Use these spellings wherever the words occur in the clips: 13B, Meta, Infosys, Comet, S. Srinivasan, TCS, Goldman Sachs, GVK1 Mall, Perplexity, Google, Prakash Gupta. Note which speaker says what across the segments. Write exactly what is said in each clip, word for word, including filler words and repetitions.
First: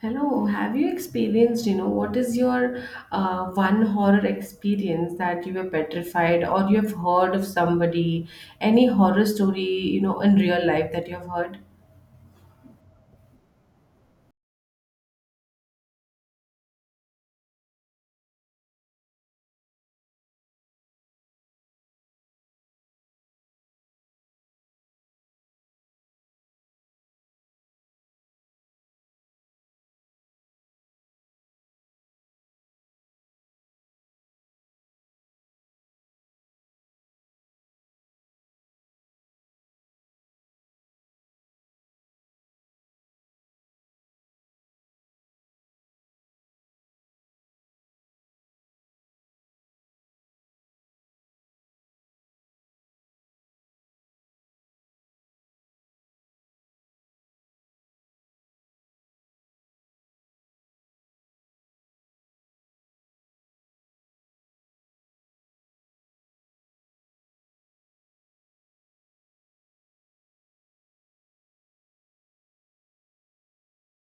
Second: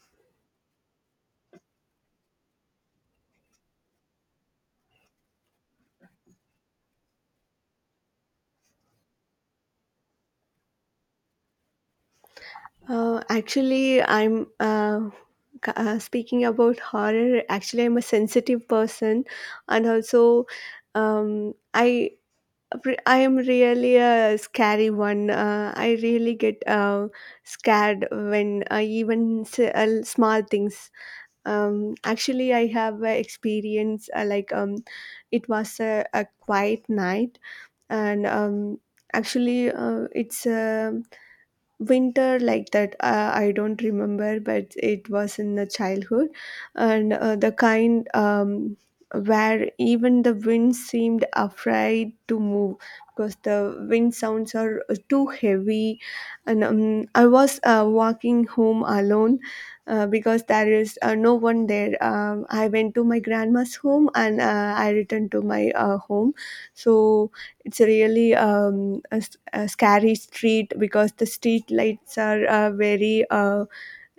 Speaker 1: Hello, have you experienced, you know, what is your uh, one horror experience that you were petrified or you have heard of somebody, any horror story, you know, in real life that you have heard?
Speaker 2: Uh, actually, I'm uh, c- uh, speaking about horror. Actually, I'm a sensitive person, and also, um, I re- I am really a scary one. Uh, I really get uh, scared when uh, even s- uh, small things. Um, actually, I have a experience uh, like um, it was a, a quiet night, and um, actually, uh, it's a winter like that. uh, I don't remember, but it was in the childhood, and uh, the kind, um, where even the wind seemed afraid to move because the wind sounds are uh, too heavy, and um, I was uh, walking home alone, uh, because there is uh, no one there. um, I went to my grandma's home, and uh, I returned to my uh, home. So it's really um, a scary street because the street lights are uh, very uh,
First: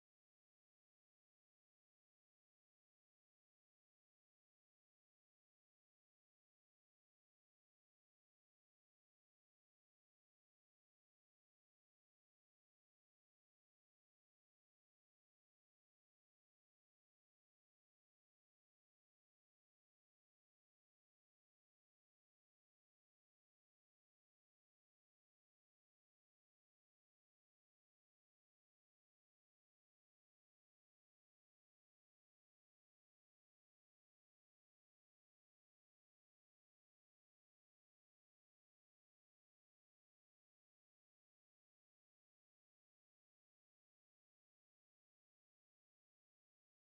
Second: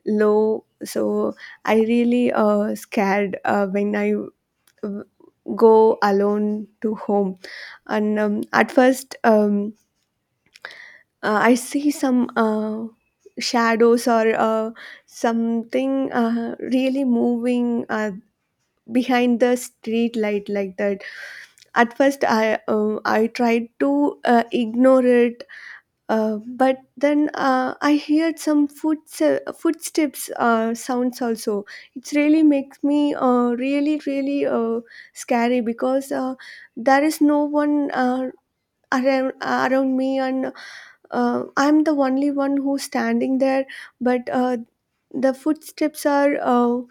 Speaker 2: low, so I really uh, scared uh, when I uh, go alone to home. And um, at first, um, uh, I see some uh, shadows, or uh, something uh, really moving uh, behind the street light, like that. At first, i um, i tried to uh, ignore it. Uh, but then uh, I heard some foot footsteps uh, sounds also. It really makes me uh, really really uh, scary because uh, there is no one uh, around around me, and uh, I'm the only one who's standing there. But uh, the footsteps are uh,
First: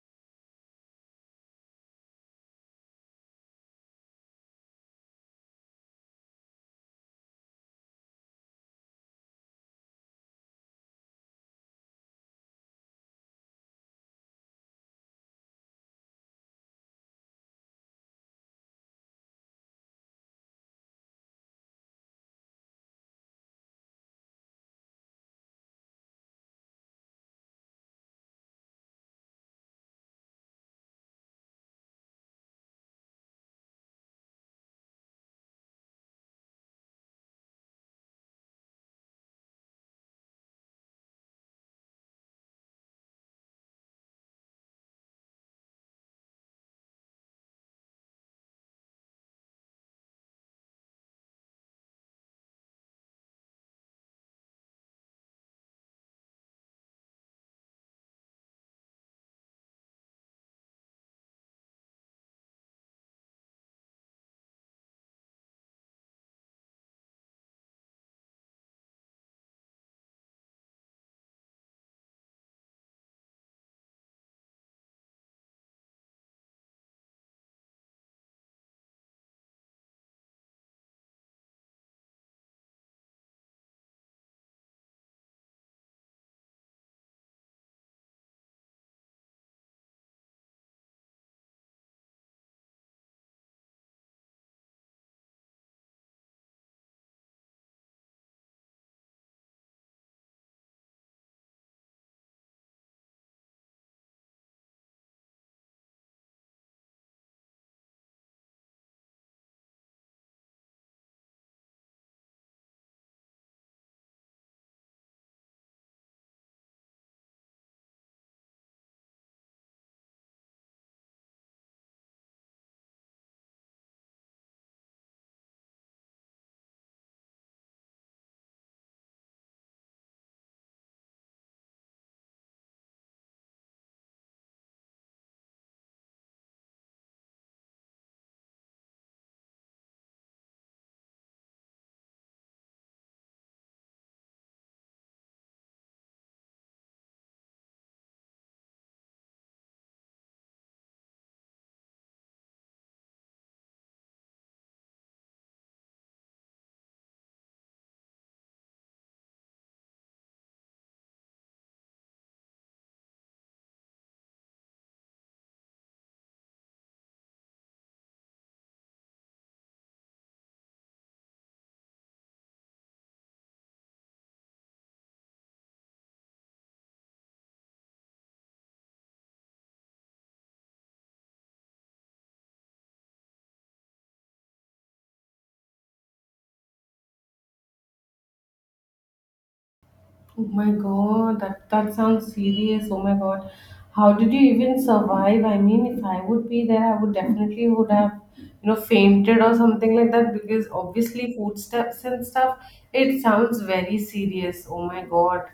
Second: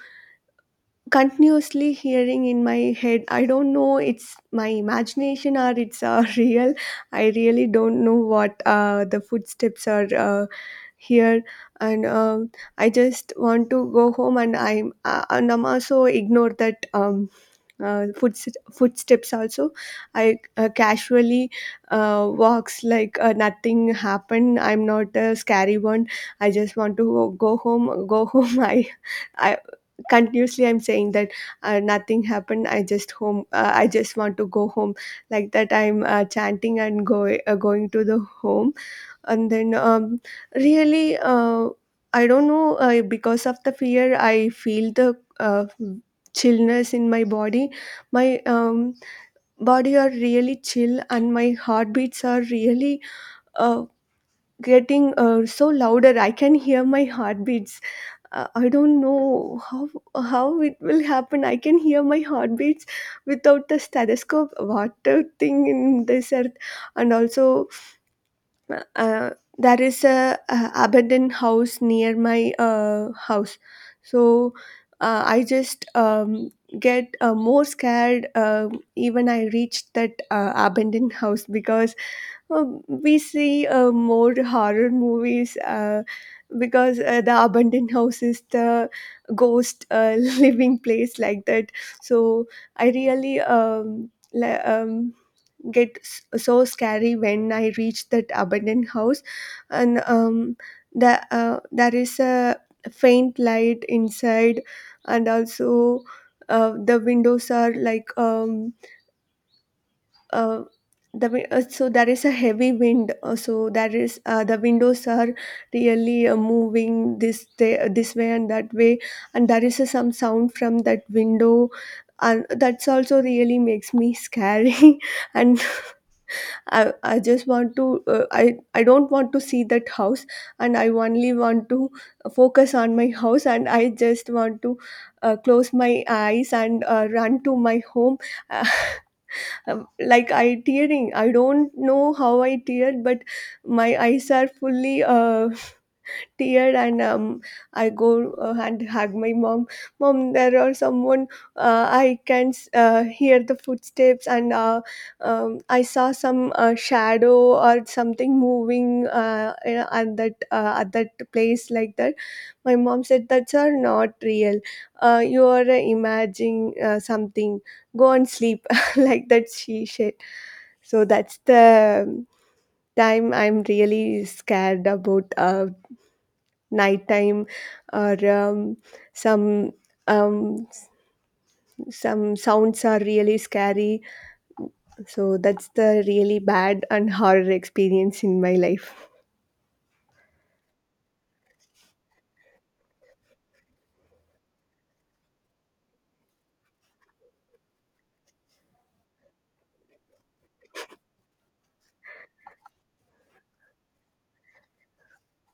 Speaker 2: continuously hearing in my head. I don't know it's my imagination or it's uh, real. I really don't know what uh, the footsteps are. Uh, here. And um, I just want to go home, and i'm uh, and I'm also ignore that um, uh, foot, footsteps also. I uh, casually uh, walks like uh, nothing happened. I'm not a scary one. I just want to go, go home, go home. I i continuously I'm saying that uh, nothing happened. i just home uh, I just want to go home, like that. I'm uh, chanting and go, uh, going to the home. And then, um, really, uh, I don't know, uh, because of the fear I feel the uh, chillness in my body. My um, body are really chill, and my heartbeats are really uh, getting uh, so louder. I can hear my heartbeats. uh, I don't know how how it will happen. I can hear my heartbeats without the stethoscope. What a thing in this earth! And also, uh, there is a, uh abandoned house near my uh, house. So uh, I just um, get uh, more scared, um even I reached that uh, abandoned house, because um, we see uh, more horror movies, uh, because uh, the abandoned house is the ghost uh, living place, like that. So I really um, li- um, get s- so scary when I reach that abandoned house. And um, the, uh, there is a faint light inside. And also, uh, the windows are like um, uh, the wi- uh, so there is a heavy wind, uh, so there is uh, the windows are really uh, moving this day, uh, this way and that way. And there is uh, some sound from that window, and that's also really makes me scary. And I, I just want to uh, I I don't want to see that house, and I only want to focus on my house, and I just want to uh, close my eyes and uh, run to my home. um, like I tearing, I don't know how I teared, but my eyes are fully uh, tear. And um, I go uh, and hug my mom. Mom, there are someone. uh, I can s- uh, hear the footsteps, and uh, um, I saw some uh, shadow or something moving, uh, you know, at that uh, at that place, like that. My mom said, that's are not real. Uh, you are uh, imagining uh, something, go and sleep. Like that she said. So that's the time I'm really scared about uh, nighttime, or um, some um, s- some sounds are really scary. So that's the really bad and horror experience in my life.
Speaker 1: Oh my god, that that sounds serious. Oh my god, how did you even survive? I mean, if I would be there, I would definitely would have, you know, fainted or something like that because obviously footsteps and stuff. It sounds very serious. Oh my god.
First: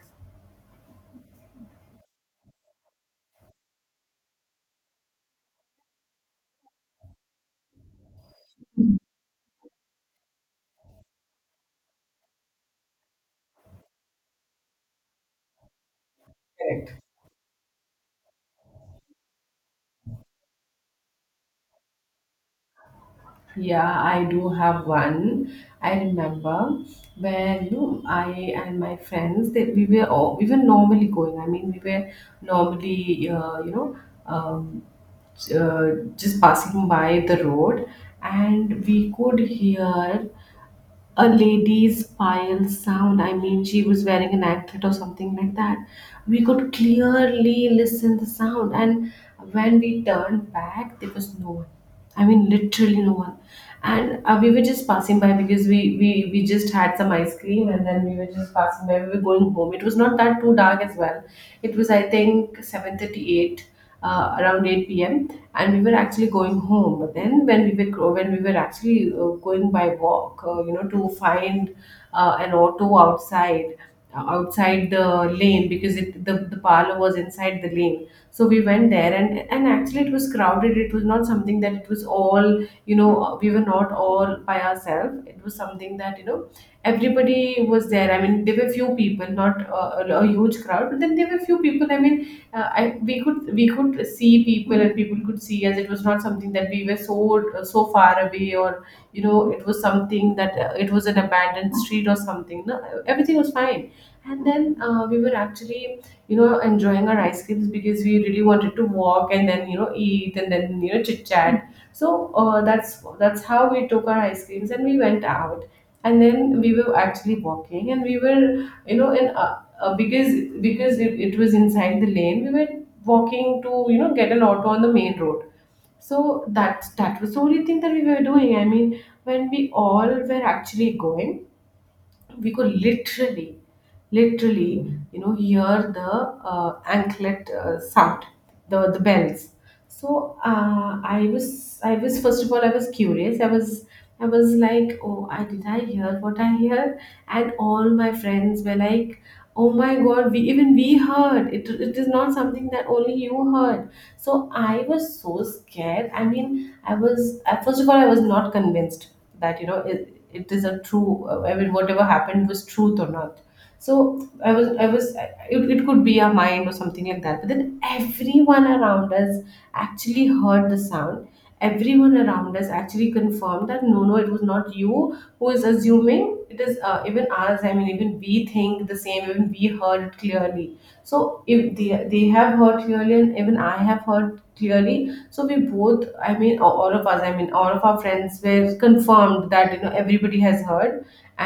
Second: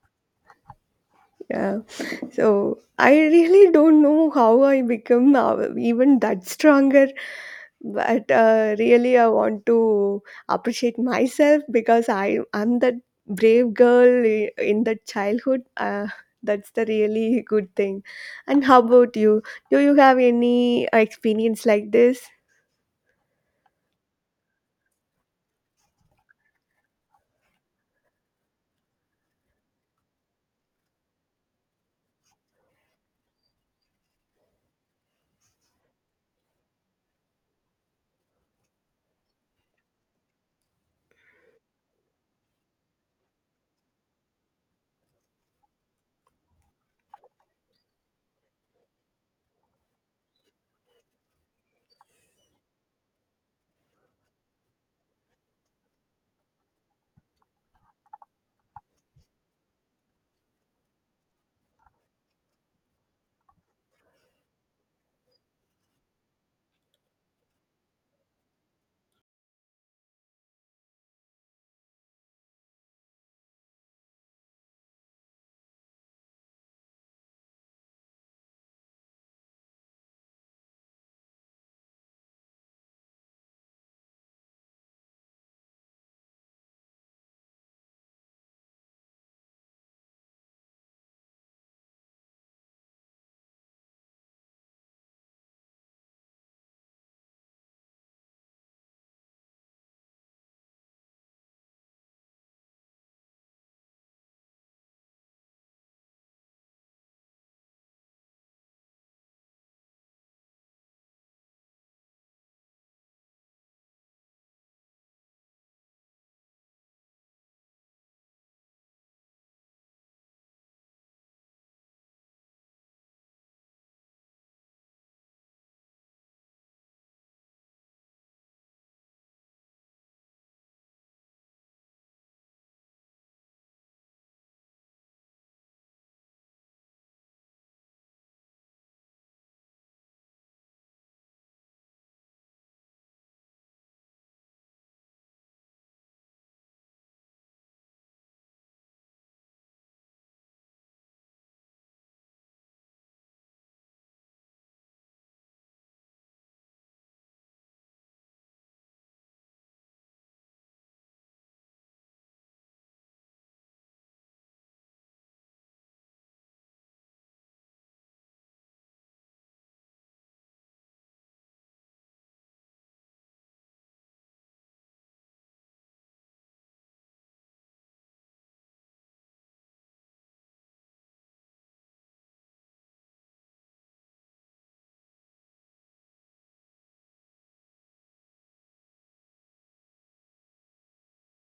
Speaker 2: Yeah. So I really don't know how I become now even that stronger. But uh, really, I want to appreciate myself because I am that brave girl, i- in that childhood. Uh, that's the
Speaker 1: Correct.
Speaker 2: really good thing. And how about you? Do you have any experience like this?
Speaker 1: Yeah, I do have one. I remember where you know I and my friends that we were all, we were normally going. I mean, we were normally uh, you know um, uh, just passing by the road, and we could hear a lady's pile sound. I mean, she was wearing an anklet or something like that. We could clearly listen the sound, and when we turned back, there was no one. I mean, literally no one. And uh, we were just passing by because we, we we just had some ice cream, and then we were just passing by. We were going home. It was not that too dark as well. It was, I think, seven thirty-eight, uh, around eight p m, and we were actually going home. But then when we were gro- when we were actually uh, going by walk, uh, you know, to find uh, an auto outside, uh, outside the lane, because it the, the parlor was inside the lane. So we went there, and and actually it was crowded. It was not something that it was all, you know uh, we were not all by ourselves. It was something that, you know everybody was there. I mean, there were few people, not uh, a a huge crowd, but then there were few people. I mean, uh, I we could we could see people and people could see us. It was not something that we were so so far away, or, you know it was something that, uh, it was an abandoned street or something. No, everything was fine. And then, uh, we were actually, you know enjoying our ice creams because we really wanted to walk and then, you know eat, and then, you know chit chat. So, uh, that's that's how we took our ice creams, and we went out. And then we were actually walking, and we were, you know in uh, uh, because because it, it was inside the lane, we were walking to, you know get an auto on the main road. So that that was the only thing that we were doing. I mean, when we all were actually going, we could literally, literally, you know, hear the uh, anklet uh, sound, the the bells. So, uh, I was, I was, first of all, I was curious. I was, I was like, oh, I did I hear what I hear? And all my friends were like, oh my God, we even we heard. It it is not something that only you heard, so I was so scared. I mean, I was I- first of all, I was not convinced that, you know it, it is a true. uh, I mean, whatever happened was truth or not. So I was I was I- it, it could be our mind or something like that. But then everyone around us actually heard the sound. Everyone around us actually confirmed that no, no, it was not you who is assuming. It is, uh, even us. I mean, even we think the same. Even we heard it clearly. So, if they they have heard clearly, and even I have heard clearly, so we both, I mean, a- all of us, I mean, all of our friends were confirmed that, you know everybody has heard.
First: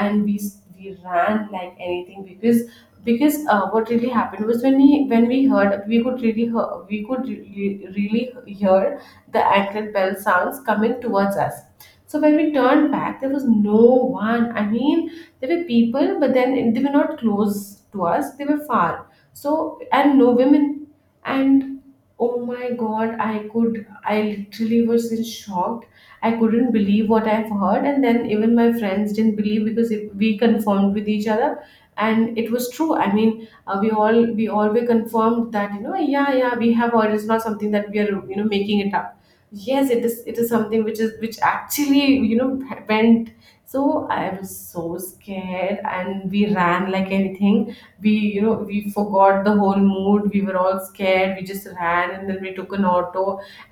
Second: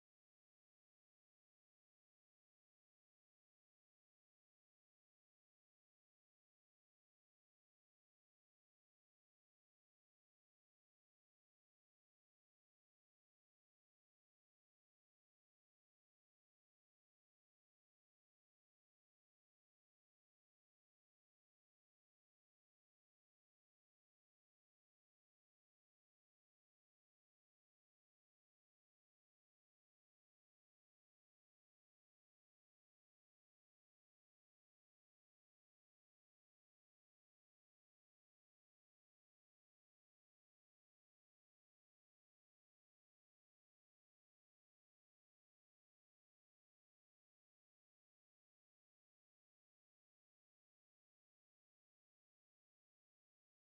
Speaker 1: And we s- we ran like anything, because because uh, what really happened was, when we when we heard, we could really hear, we could really, really hear the anklet bell sounds coming towards us. So when we turned back, there was no one. I mean, there were people, but then they were not close to us, they were far. So, and no women. And oh my god, I could I literally was in shock. I couldn't believe what I've heard, and then even my friends didn't believe because, it, we confirmed with each other, and it was true. I mean, uh, we all we all were confirmed that, you know, yeah, yeah, we have heard. It's not something that we are, you know making it up. Yes, it is. It is something which is which actually, you know went. So I was so scared, and we ran like anything. We you know we forgot the whole mood. We were all scared. We just ran, and then we took an auto.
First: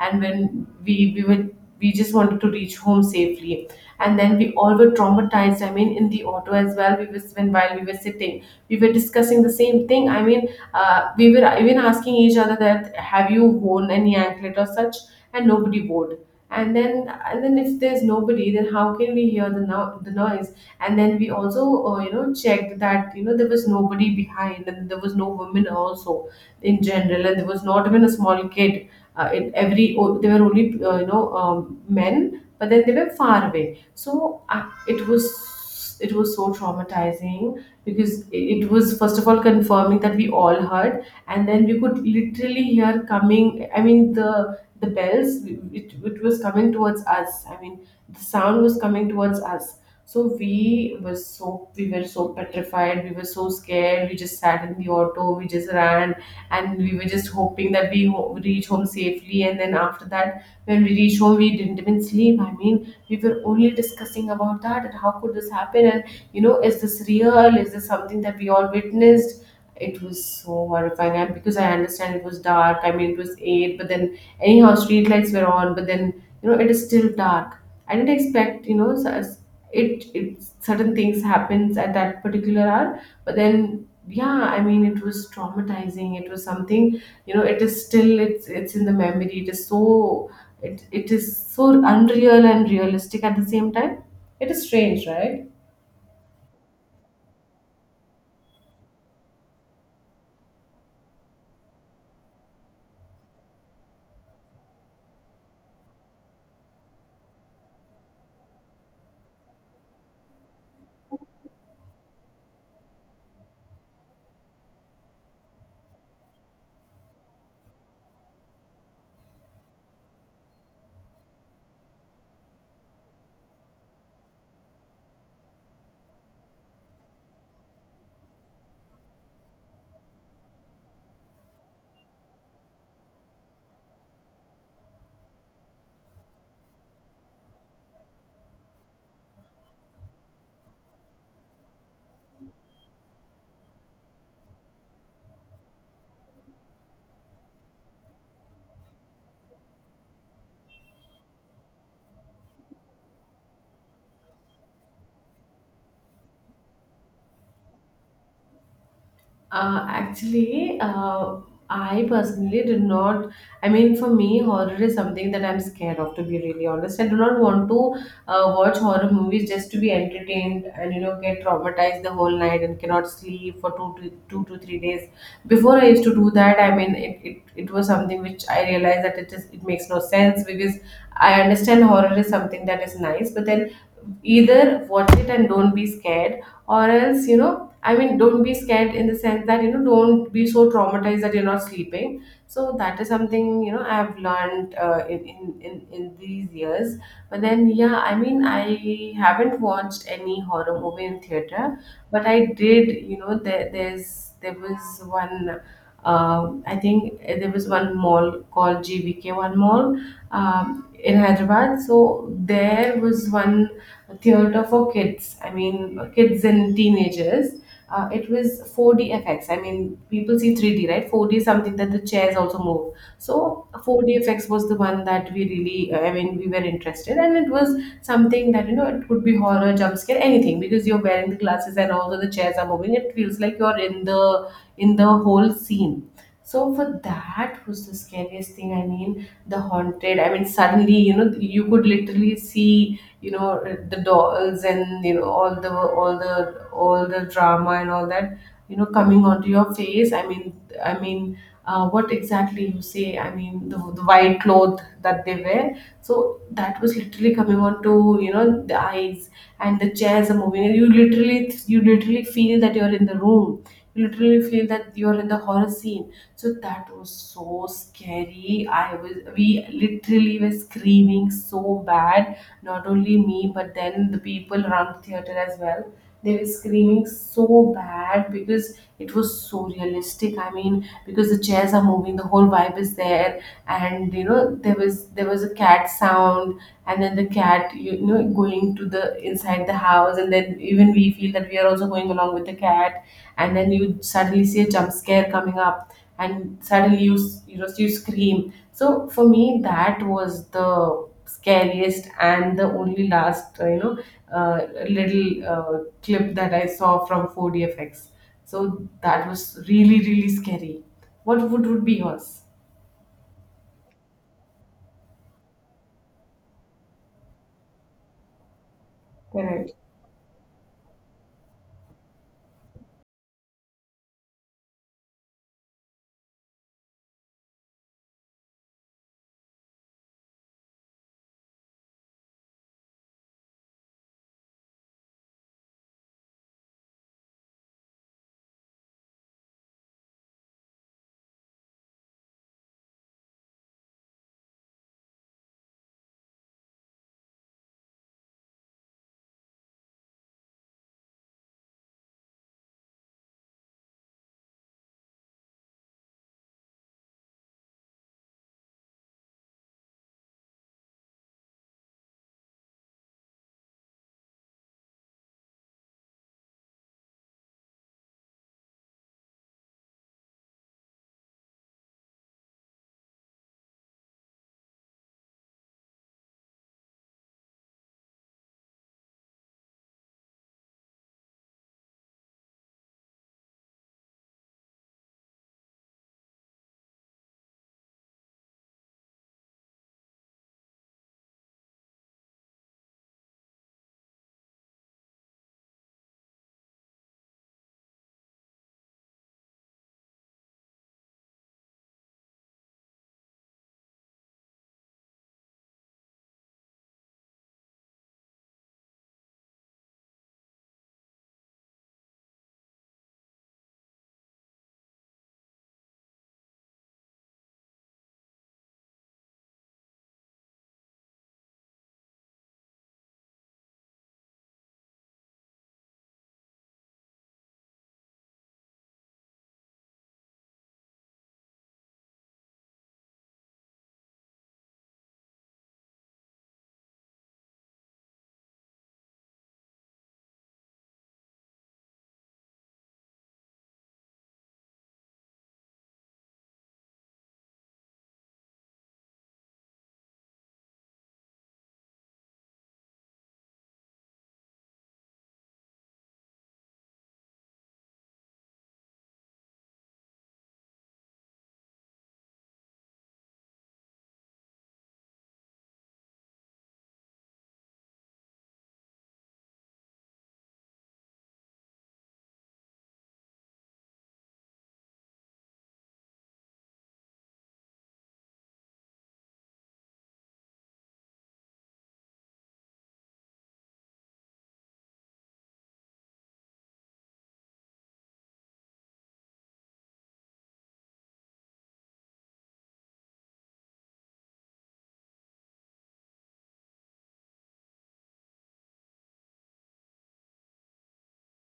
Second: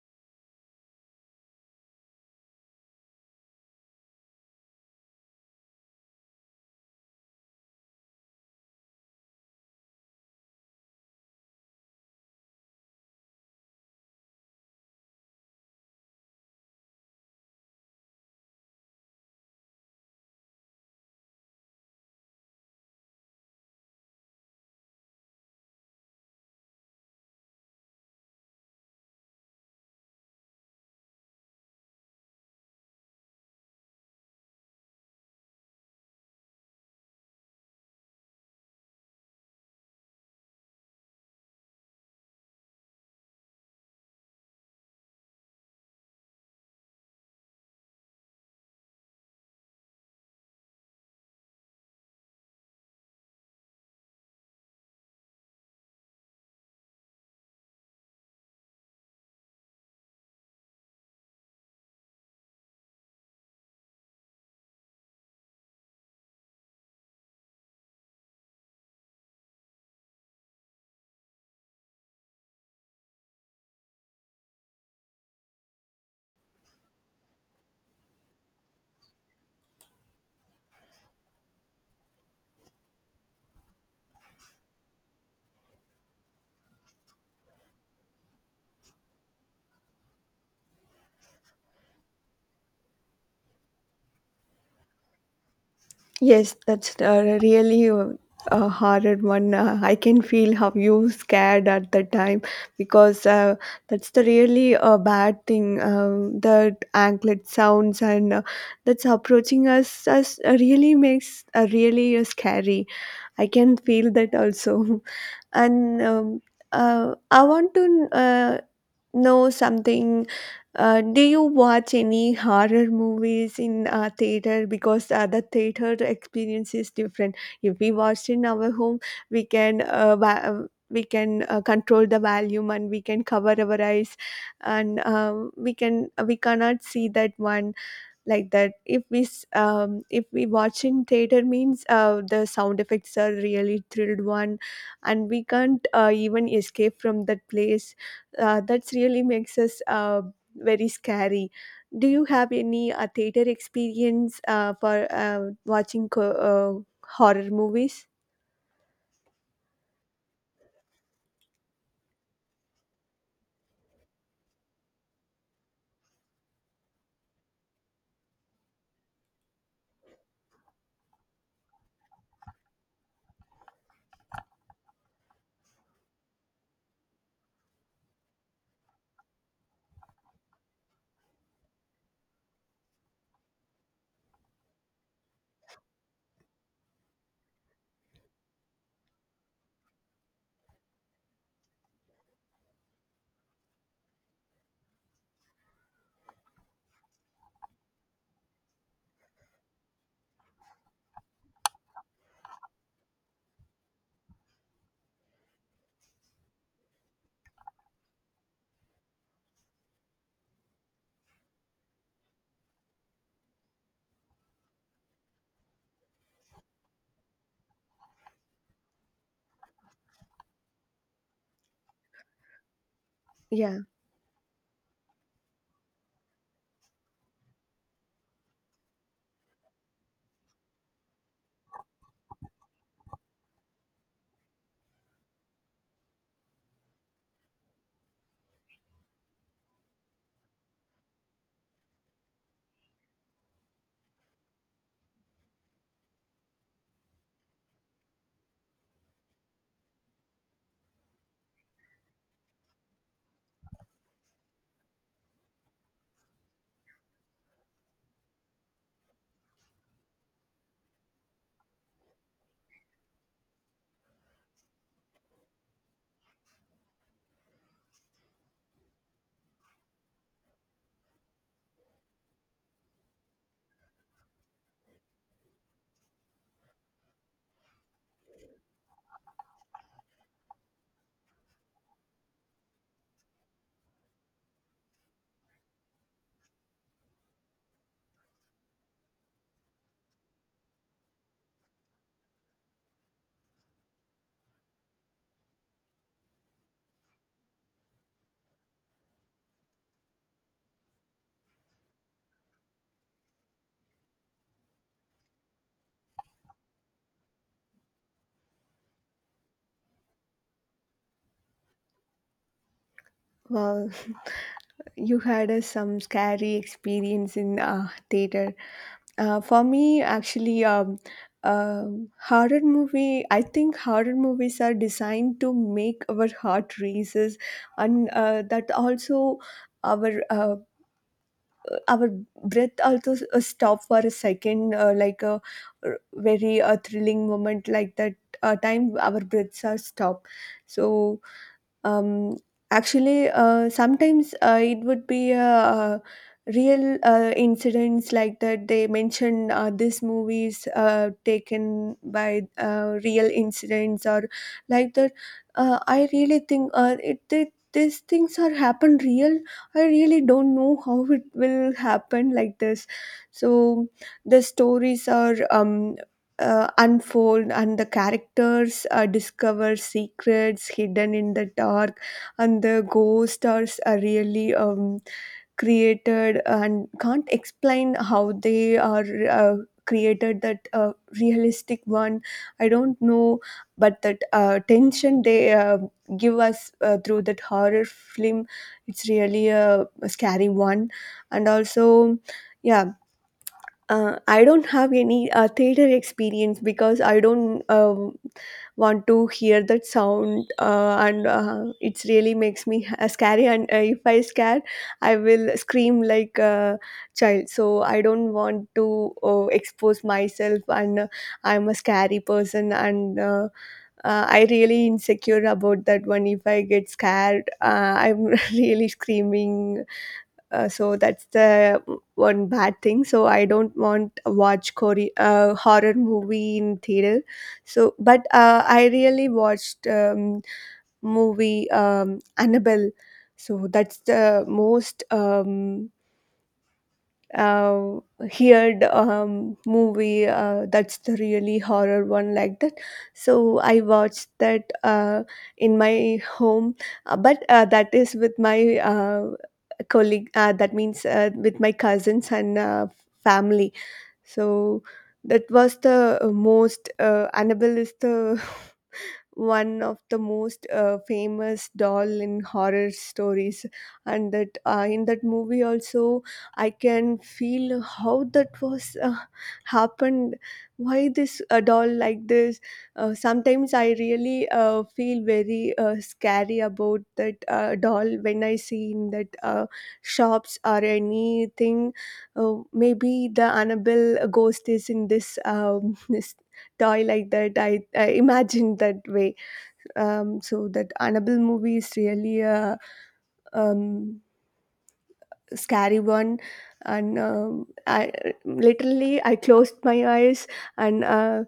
Speaker 1: And when we we were we just wanted to reach home safely. And then we all were traumatized. I mean, in the auto as well, we was when while we were sitting, we were discussing the same thing. I mean, uh, we were even asking each other that, have you worn any anklet or such? And nobody would. And then and then if there's nobody, then how can we hear the, no- the noise? And then we also, uh, you know checked that, you know there was nobody behind, and there was no women also in general, and there was not even a small kid. Uh, in every o- there were only, uh, you know um, men, but then they were far away. So, uh, it was it was so traumatizing, because it was, first of all, confirming that we all heard. And then we could literally hear coming, I mean, the the bells, it, it was coming towards us. I mean, the sound was coming towards us. so we were so we were so petrified. We were so scared. We just sat in the auto. We just ran, and we were just hoping that we ho- reach home safely. And then after that, when we reached home, we didn't even sleep. I mean, we were only discussing about that, and how could this happen? And, you know, is this real? Is this something that we all witnessed? It was so horrifying, and because I understand, it was dark. I mean, it was eight, but then anyhow, street lights were on. But then, you know, it is still dark. I didn't expect, you know, s- it it certain things happens at that particular hour. But then, yeah, I mean, it was traumatizing. It was something, you know it is still, it's it's in the memory. It is so, it, it is so unreal and realistic at the same time. It is strange, right?
Speaker 2: Yes, that's uh, really uh, a hard one. Uh, I can feel how you scared at the time because uh, that's the really uh, bad thing. Um, the anklet sounds, and uh, that's approaching us as uh, really makes uh, really uh, scary. I can feel that also. And um, uh, I want to uh, know something. Uh, do you watch any horror movies in uh, theater? Because uh, the theater experience is different. If we watch in our home, we can uh, va- uh, we can uh, control the volume, and we can cover our eyes, and um we can we cannot see that one, like that. If we s- um, if we watch in theater means, uh, the sound effects are really thrilled one, and we can't uh, even escape from that place. Uh, that's really makes us uh, very scary. Do you have any uh, theater experience uh, for uh, watching co- uh, horror movies?
Speaker 1: Uh, actually, uh, I personally did not. I mean, for me, horror is something that I'm scared of, to be really honest. I do not want to uh, watch horror movies just to be entertained and, you know, get traumatized the whole night and cannot sleep for two to, two to three days. Before, I used to do that. I mean, it, it, it was something which I realized that it is it makes no sense, because I understand horror is something that is nice, but then either watch it and don't be scared, or else, you know, I mean, don't be scared in the sense that, you know, don't be so traumatized that you're not sleeping. So that is something, you know, I've learned, uh, in, in, in, in these years. But then, yeah, I mean, I haven't watched any horror movie in theater, but I did, you know, there, there's, there was one. um I think there was one mall called G V K one Mall, um, in Hyderabad. So there was one theater for kids. I mean, kids and teenagers. Uh, it was four D effects. I mean, people see three D, right? four D is something that the chairs also move. So
Speaker 2: Yeah.
Speaker 1: four D effects was the one that we really, uh, I mean, we were interested, and it was something that, you know it could be horror, jump scare, anything, because you're wearing the glasses and also the chairs are moving. It feels like you're in the in the whole scene. So for that was the scariest thing. I mean, the haunted i mean suddenly, you know, you could literally see, you know, the dolls, and you know, all the all the all the drama and all that, you know, coming onto your face. i mean i mean uh, what exactly you say, I mean the, the white cloth that they wear, so that was literally coming onto, you know, the eyes, and the chairs are moving. You literally you literally feel that you're in the room, you literally feel that you're in the horror scene. So that was so scary. I was we literally were screaming so bad, not only me but then the people around the theater as well. They were screaming so bad because it was so realistic. I mean, because the chairs are moving, the whole vibe is there. And you know, there was there was a cat sound, and then the cat, you know, going to the inside the house, and then even we feel that we are also going along with the cat. And then you suddenly see a jump scare coming up, and suddenly you s- you know, you scream. So for me, that was the scariest and the only last uh, you know uh, little uh, clip that I saw from four D F X. So that was really really scary. What would would be yours?
Speaker 2: Well, you had uh, some scary experience in uh, theater. Uh, for
Speaker 1: Correct.
Speaker 2: me, actually, um, um horror movie. I think horror movies are designed to make our heart races, and uh, that also our uh, our breath also s- uh, stop for a second, uh, like a r- very uh, thrilling moment, like that. Uh, time our breaths are stopped. So, um, actually, uh, sometimes uh, it would be uh, uh, real uh, incidents, like that. They mention, uh, this movie is uh, taken by uh, real incidents, or like that. Uh, I really think uh, it, it these things are happen real. I really don't know how it will happen like this. So the stories are um, uh, unfold, and the characters uh, discover secrets hidden in the dark, and the ghosts are s- are really um, created, and can't explain how they are uh, created that uh, realistic one. I don't know, but that uh, tension they uh, give us uh, through that horror film, it's really a, a scary one. And also, yeah, uh, I don't have any uh, theater experience because I don't um, want to hear that sound. Uh, and uh, it really makes me uh, scary. And uh, if I scare, I will scream like a child. So I don't want to uh, expose myself, and uh, I'm a scary person, and uh, uh, I really insecure about that one. If I get scared, uh, I'm really screaming. Uh, so that's the one bad thing. So I don't want to watch Kore- uh, horror movie in theater. So but uh, I really watched um, movie, um, Annabelle. So that's the most um, uh, heard um, movie. Uh, that's the really horror one, like that. So I watched that uh, in my home. Uh, but uh, that is with my uh, colleague, uh, that means uh, with my cousins and uh, family. So that was the most uh, Annabelle is the one of the most uh, famous doll in horror stories. And that uh, in that movie also, I can feel how that was uh, happened. Why this a doll like this? Uh, sometimes I really uh, feel very uh, scary about that uh, doll when I see in that uh, shops or anything. Uh, maybe the Annabelle ghost is in this um, this toy, like that. I, I imagined that way. Um, so that Annabelle movie is really a um, scary one, and um, I literally I closed my eyes and Uh,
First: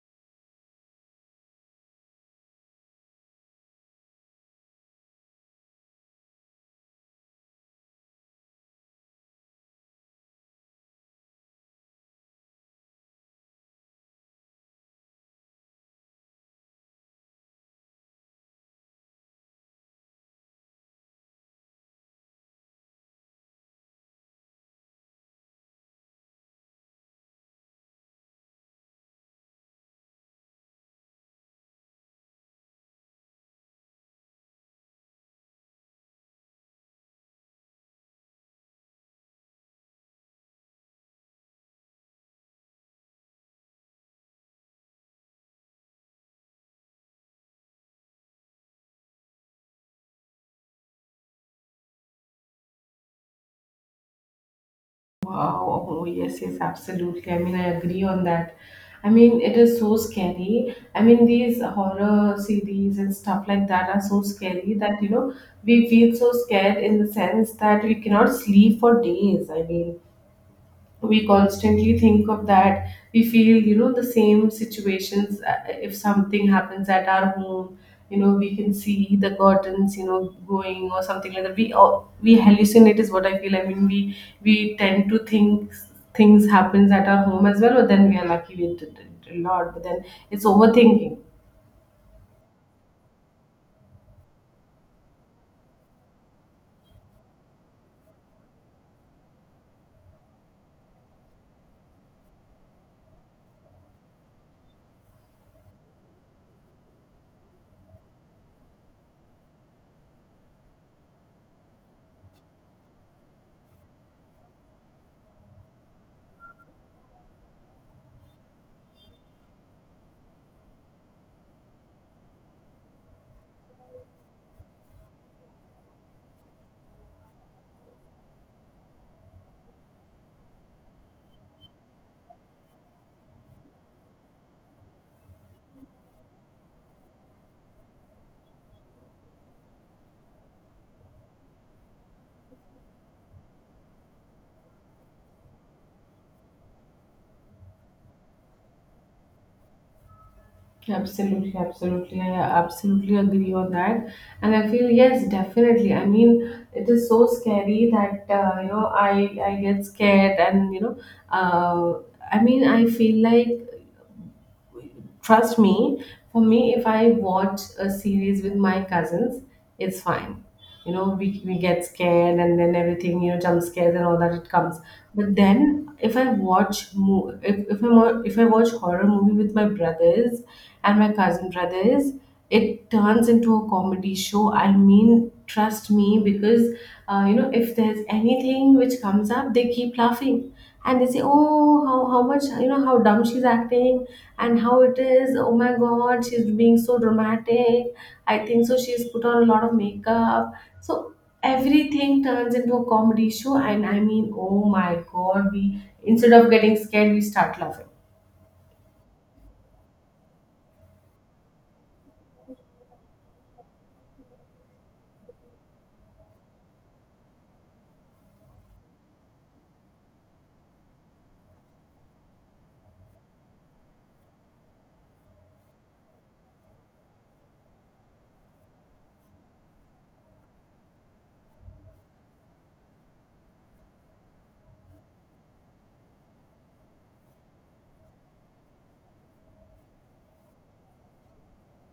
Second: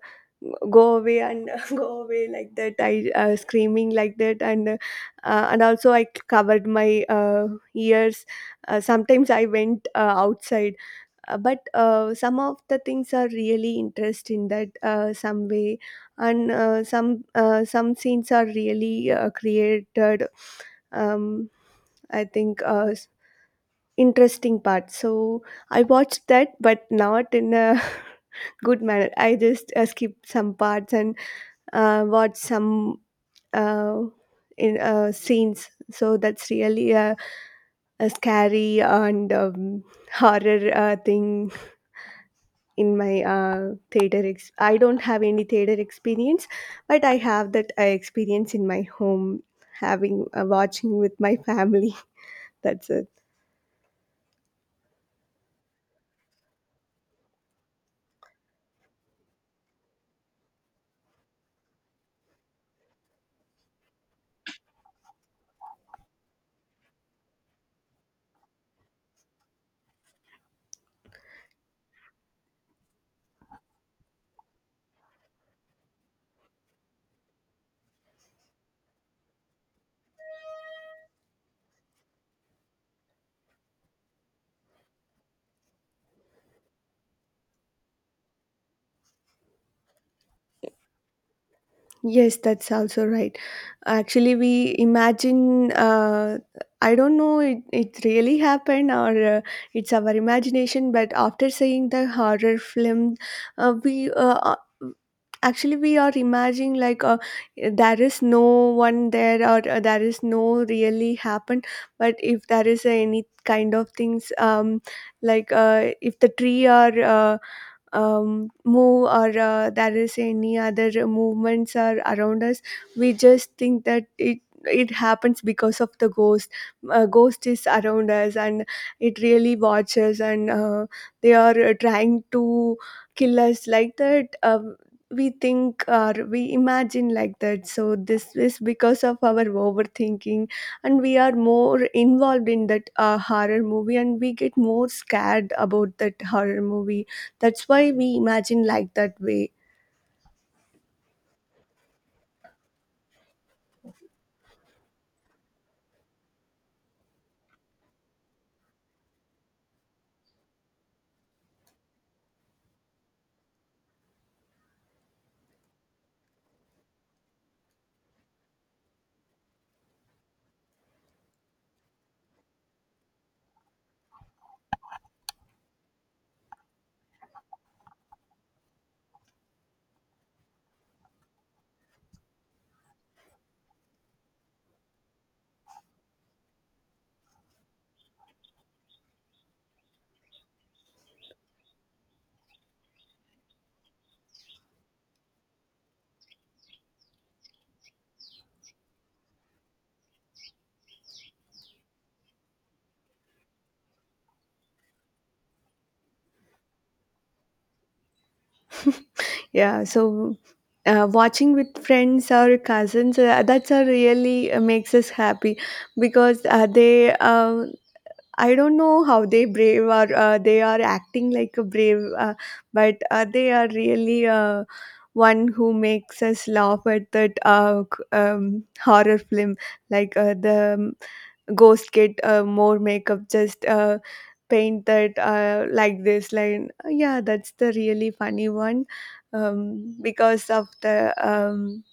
Speaker 2: go away, and go away, like that. I uh, screaming like that, and uh, and also I covered my uh, ears. Uh, sometimes I went uh, outside. Uh, but uh, some of the things are really interest in that uh, some way, and uh, some uh, some scenes are really uh, created, um, I think uh, s- interesting part. So I watched that, but not in a good manner. I just uh, skipped some parts and uh, watched some uh, in uh, scenes. So that's really a, a scary and um, horror uh, thing. In my uh, theater ex- I don't have any theater experience, but I have that uh, experience in my home, having uh, watching with my family. That's it.
Speaker 1: Wow. Oh, yes, yes, absolutely. I mean, I agree on that. I mean, it is so scary. I mean, these horror series and stuff like that are so scary that, you know, we feel so scared in the sense that we cannot sleep for days. I mean, we constantly think of that. We feel, you know, the same situations. Uh, if something happens at our home, you know, we can see the curtains, you know, going or something like that. We uh, we hallucinate is what I feel. I mean, we we tend to think things happens at our home as well, but then we are lucky. We did it a lot, but then it's overthinking.
Speaker 2: Yes, that's also right. Actually, we imagine, uh, I don't know it, it really happened or uh, it's our imagination, but after seeing the horror film, uh, we uh, uh, actually we are imagining like uh, there is no one there or uh, there is no really happened. But if there is any kind of things um like uh, if the tree or uh, um, move or uh, there is any other movements are around us, we just think that it it happens because of the ghost. A ghost is around us and it really watches, and uh, they are uh, trying to kill us like that. Um, we think or we imagine like that, so this is because of our overthinking, and we are more involved in that uh, horror movie, and we get more scared about that horror movie. That's why we imagine like that way.
Speaker 1: Absolutely, absolutely. I absolutely agree on that. And I feel, yes, definitely. I mean, it is so scary that, uh, you know, I, I get scared, and, you know, uh, I mean, I feel like, trust me, for me, if I watch a series with my cousins, it's fine. You know, we, we get scared and then everything, you know, jump scares and all that it comes. But then if I watch mo- if, if I'm on- if I watch horror movie with my brothers and my cousin brothers, it turns into a comedy show. I mean, trust me, because uh, you know, if there's anything which comes up, they keep laughing, and they say, "Oh, how how much, you know, how dumb she's acting," and how it is. Oh my god, she's being so dramatic. I think so she's put on a lot of makeup. So everything turns into a comedy show, and I mean, oh my god, we, instead of getting scared, we start laughing.
Speaker 2: Yeah, so uh, watching with friends or cousins, uh, that's a really uh, makes us happy, because uh, they uh, I don't know how they brave or uh, they are acting like a brave, uh, but uh, they are really uh, one who makes us laugh at that uh, c- um, horror film, like uh, the um, ghost get uh, more makeup, just uh, paint that uh, like this line. Uh, yeah, that's the really funny one, um, because of the um,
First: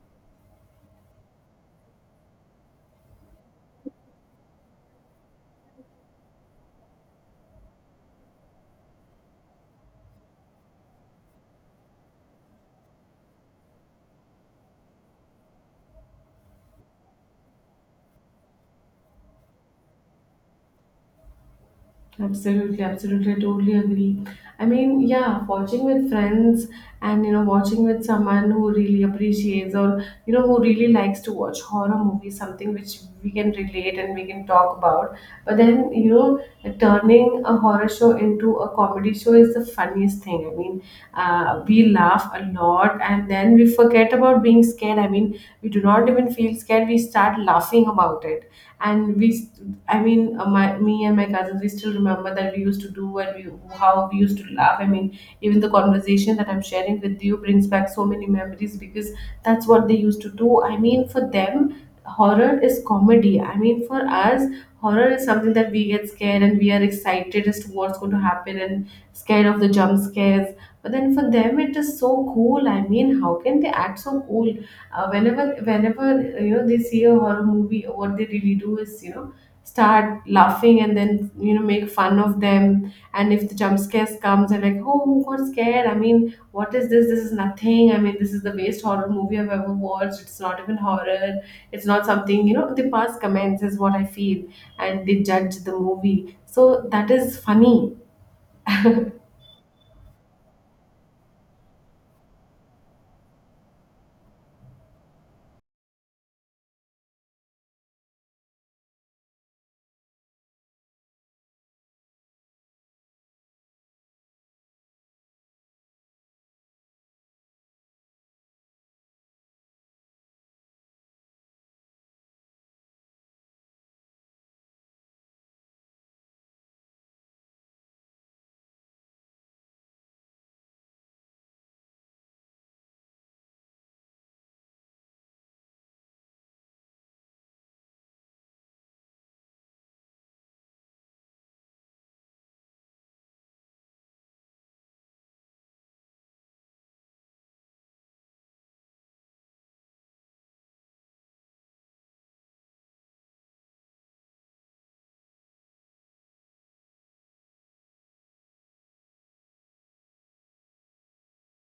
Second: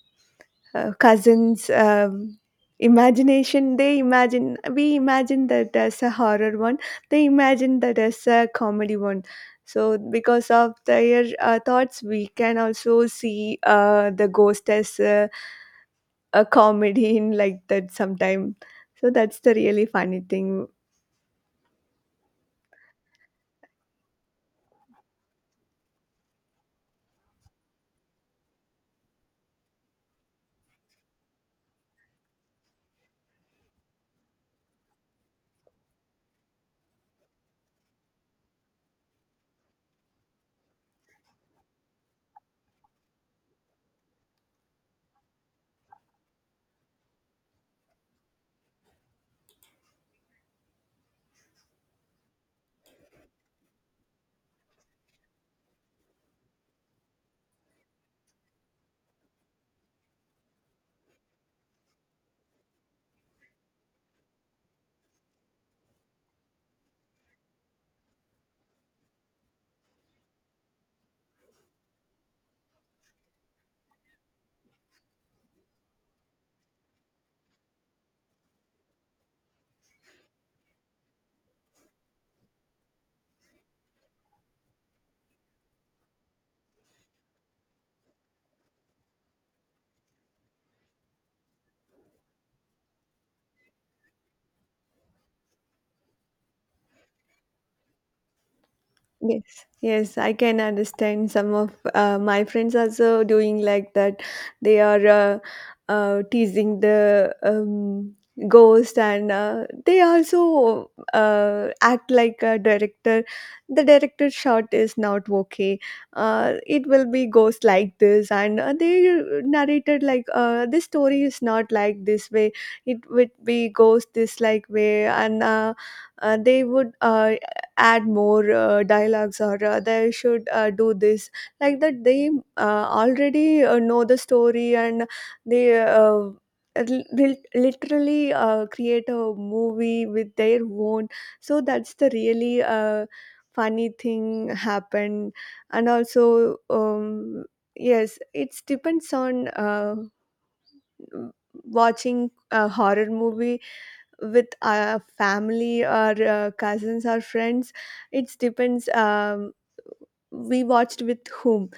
Speaker 2: uh, cousins, um, imagination. They imagine, we imagine that as a horror one, they imagine that as a comedy one. So because of their uh, thoughts, we can also see uh, the ghost as a, a comedy in like that sometime. So that's the really funny thing.
Speaker 1: Absolutely, absolutely, I totally agree. I mean, yeah, watching with friends and, you know, watching with someone who really appreciates, or you know, who really likes to watch horror movies, something which we can relate and we can talk about. But then, you know, turning a horror show into a comedy show is the funniest thing. I mean, uh, we laugh a lot and then we forget about being scared. I mean, we do not even feel scared, we start laughing about it. And we st- I mean uh, my, me and my cousins, we still remember that we used to do, and we how we used to laugh. I mean, even the conversation that I'm sharing with you brings back so many memories because that's what they used to do. I mean, for them, horror is comedy. I mean, for us, horror is something that we get scared and we are excited as to what's going to happen, and scared of the jump scares. But then for them, it is so cool. I mean, how can they act so cool? Uh, whenever whenever you know, they see a horror movie, what they really do is, you know, start laughing and then, you know, make fun of them. And if the jump scares comes, they're like, "Oh, who got scared? I mean, what is this? This is nothing. I mean, this is the best horror movie I've ever watched. It's not even horror." It's not something, you know, they pass comments is what I feel, and they judge the movie. So that is funny.
Speaker 2: Yes, yes, I can understand. Some of uh, my friends also doing like that. They are uh, uh, teasing the um, ghost, and uh, they also uh, act like a director. The director shot is not okay. Uh, it will be ghost like this, and uh, they narrated like uh, this story is not like this way. It would be ghost this like way, and uh, uh, they would uh, add more uh, dialogues, or uh, they should uh, do this. Like that, they uh, already uh, know the story, and they uh, li- will literally uh, create a movie with their own. So that's the really uh, funny thing happened. And also, um, yes, it depends on uh, watching a horror movie with our family or uh, cousins or friends. It depends um, we watched with whom,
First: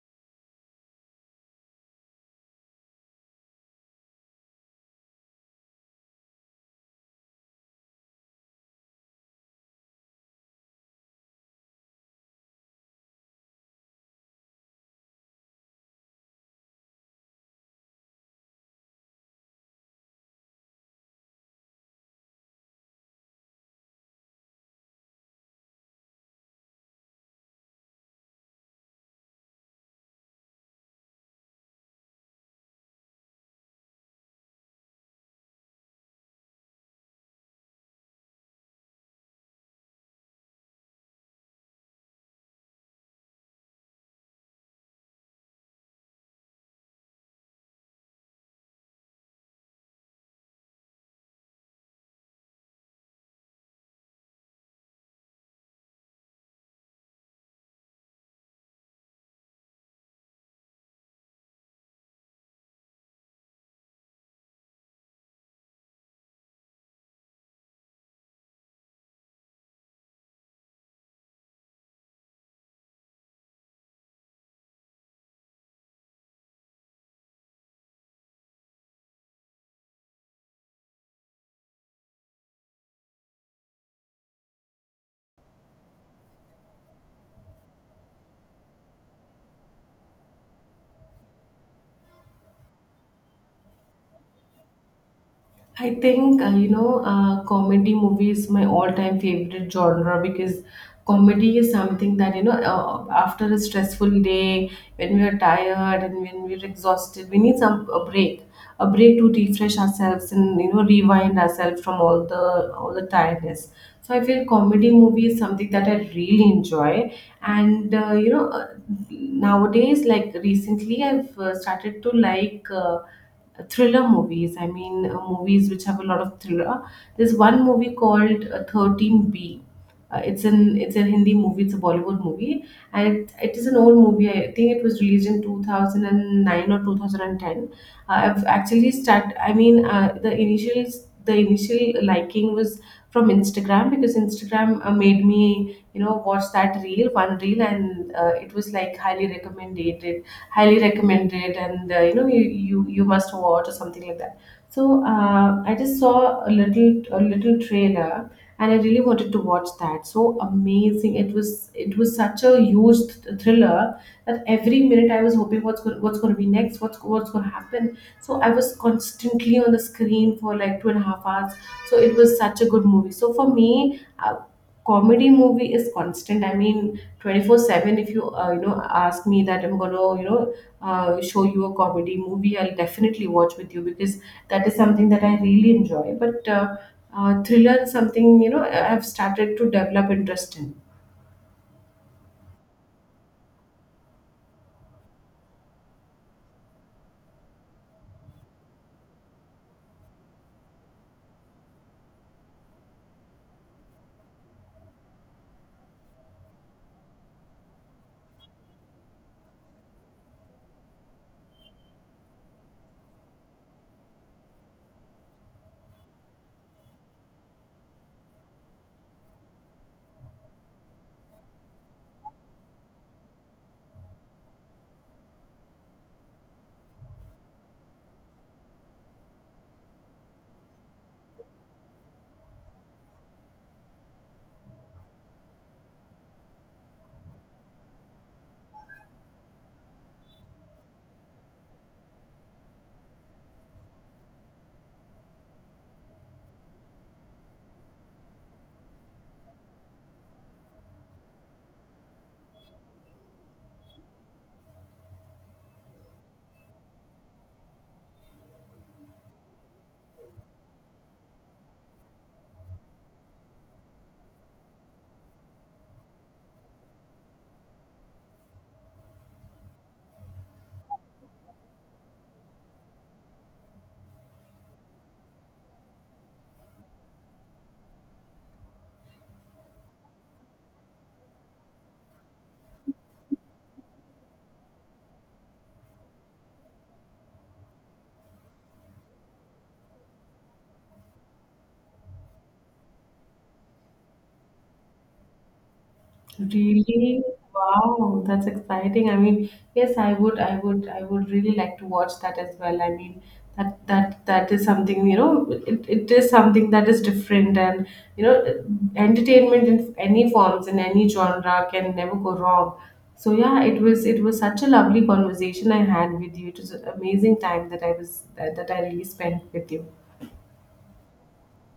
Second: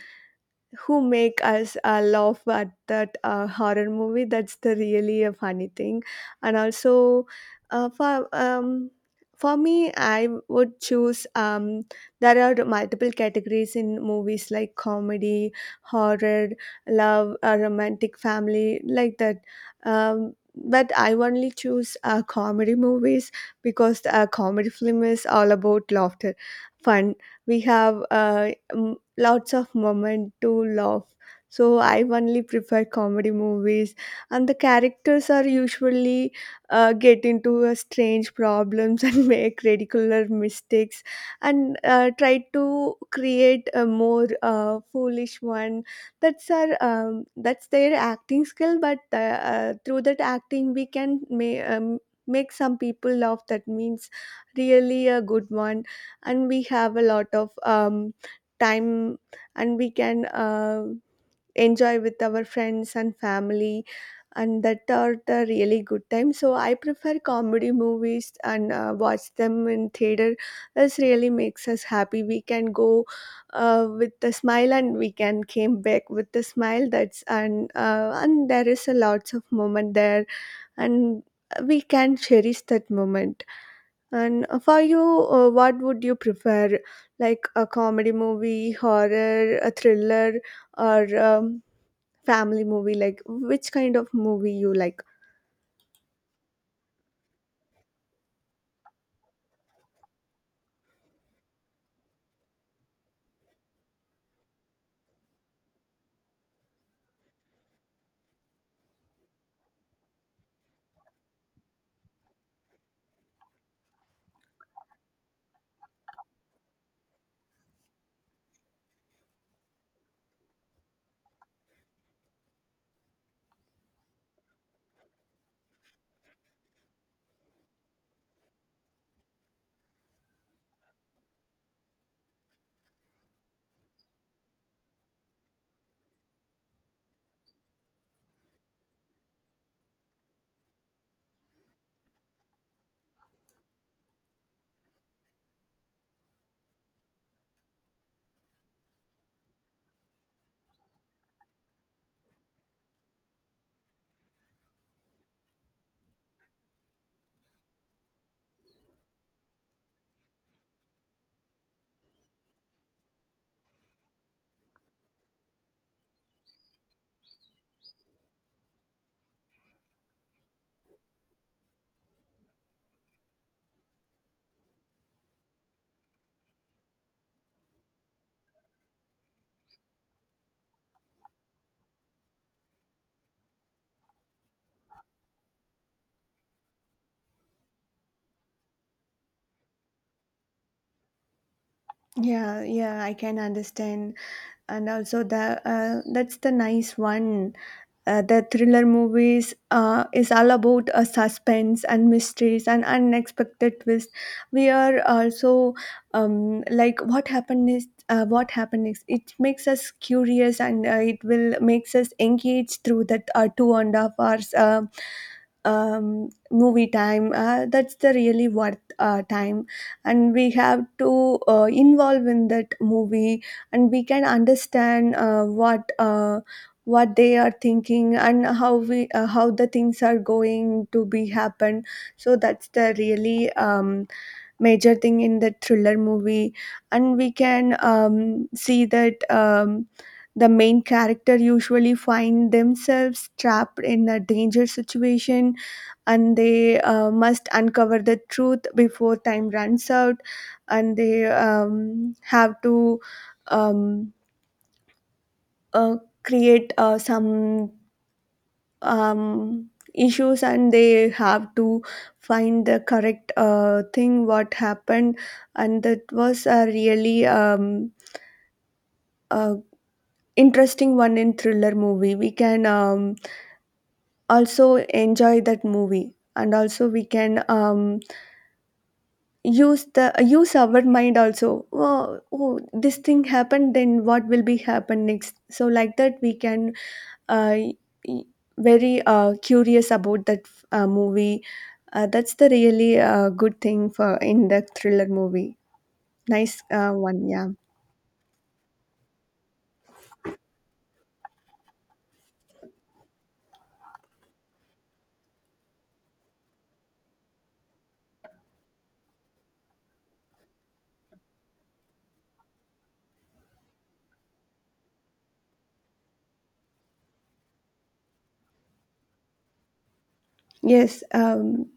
Speaker 2: who make us uh, laugh at that uh, horror movie. That's the really a funny thing. And also, uh, for um for me, I would choose, um there are multiple categories in movies, like comedy, horror, love, uh, romantic, family, like that. um but I only choose uh, comedy movies, because a comedy film is all about laughter, fun. We have uh, lots of moment to laugh, so I only prefer comedy movies. And the characters are usually uh, get into a strange problems and make ridiculous mistakes, and uh, try to create a more uh, foolish one. That's our um, that's their acting skill, but uh, uh, through that acting, we can may, um, make some people laugh. That means really a good one. And we have a lot of um, time, and we can uh, enjoy with our friends and family, and that are the really good time. So I prefer comedy movies and uh, watch them in theater. This really makes us happy. We can go uh, with a smile, and we can came back with a smile. That's, and uh, and there is a lots of moment there, and we can cherish that moment. And uh, for you, uh, what would you prefer? Like a comedy movie, horror, a thriller, or um, family movie? Like which kind of movie you like?
Speaker 1: I think uh, you know, uh, comedy movie is my all-time favorite genre because comedy is something that, you know, uh, after a stressful day, when we are tired and when we're exhausted, we need some a break, a break to refresh ourselves and, you know, rewind ourselves from all the all the tiredness. So I feel comedy movie is something that I really enjoy. And uh, you know uh, nowadays, like recently, I've uh, started to like Uh, thriller movies. I mean, uh, movies which have a lot of thriller. There's one movie called uh, thirteen B. Uh, it's an it's a Hindi movie. It's a Bollywood movie, and it, it is an old movie. I think it was released in two thousand nine or two thousand ten. Uh, I've actually start. I mean, uh, the initial the initial liking was from Instagram because Instagram uh, made me, you know, watch that reel one reel, and uh, it was like highly recommended, highly recommend it and uh, you know, you, you you must watch or something like that. So uh, I just saw a little a little trailer, and I really wanted to watch that. So amazing it was. It was such a huge th- thriller that every minute I was hoping what's going what's going to be next, what's what's going to happen. So I was constantly on the screen for like two and a half hours. So it was such a good movie. So for me, uh, comedy movie is constant. I mean, twenty four seven, if you uh, you know, ask me that I'm going to, you know, uh, show you a comedy movie, I'll definitely watch with you because that is something that I really enjoy. But uh, uh, thriller is something, you know, I've started to develop interest in.
Speaker 2: Yeah, yeah, I can understand. And also the uh, that's the nice one. Uh, the thriller movies uh, is all about uh, suspense and mysteries and unexpected twists. We are also, um, like what happened is uh, what happened next. It makes us curious, and uh, it will makes us engaged through that uh, two and a half hours uh, um, movie time. Uh, that's the really worth uh, time, and we have to uh, involve in that movie, and we can understand uh, what. Uh, what they are thinking, and how we uh, how the things are going to be happen. So that's the really um, major thing in the thriller movie. And we can um, see that um, the main character usually find themselves trapped in a danger situation, and they uh, must uncover the truth before time runs out. And they um, have to um, uh, create uh, some um, issues, and they have to find the correct uh, thing what happened. And that was a really um, uh, interesting one. In thriller movie, we can um, also enjoy that movie, and also we can um, use the use our mind also. Oh, oh, this thing happened, then what will be happen next? So like that, we can uh, y- very uh, curious about that uh, movie. Uh, that's the really uh, good thing for in the thriller movie. Nice uh, one,
Speaker 1: Really?
Speaker 2: yeah.
Speaker 1: Wow, that's exciting. I mean, yes, I would, I would, I would really like to watch that as well. I mean, that that that is something, you know, it, it is something that is different, and, you know, entertainment in any forms, in any genre can never go wrong. So yeah, it was it was such a lovely conversation I had with you. It was an amazing time that I was that, that I really spent with you.
Speaker 2: Yes, um,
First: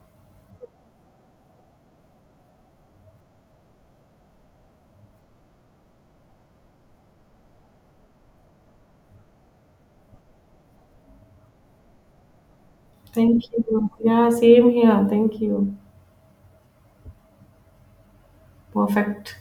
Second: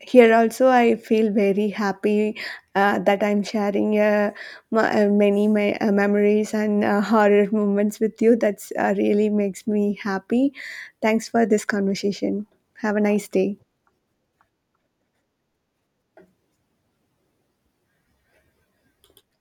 Speaker 2: here also I feel very happy uh, that I'm sharing uh, my, uh, many my, uh, memories and uh, horror moments with you. That's uh, really makes me happy. Thanks for this conversation. Have a nice
Speaker 1: Thank
Speaker 2: day.
Speaker 1: you. Yeah, same here. Thank you. Perfect.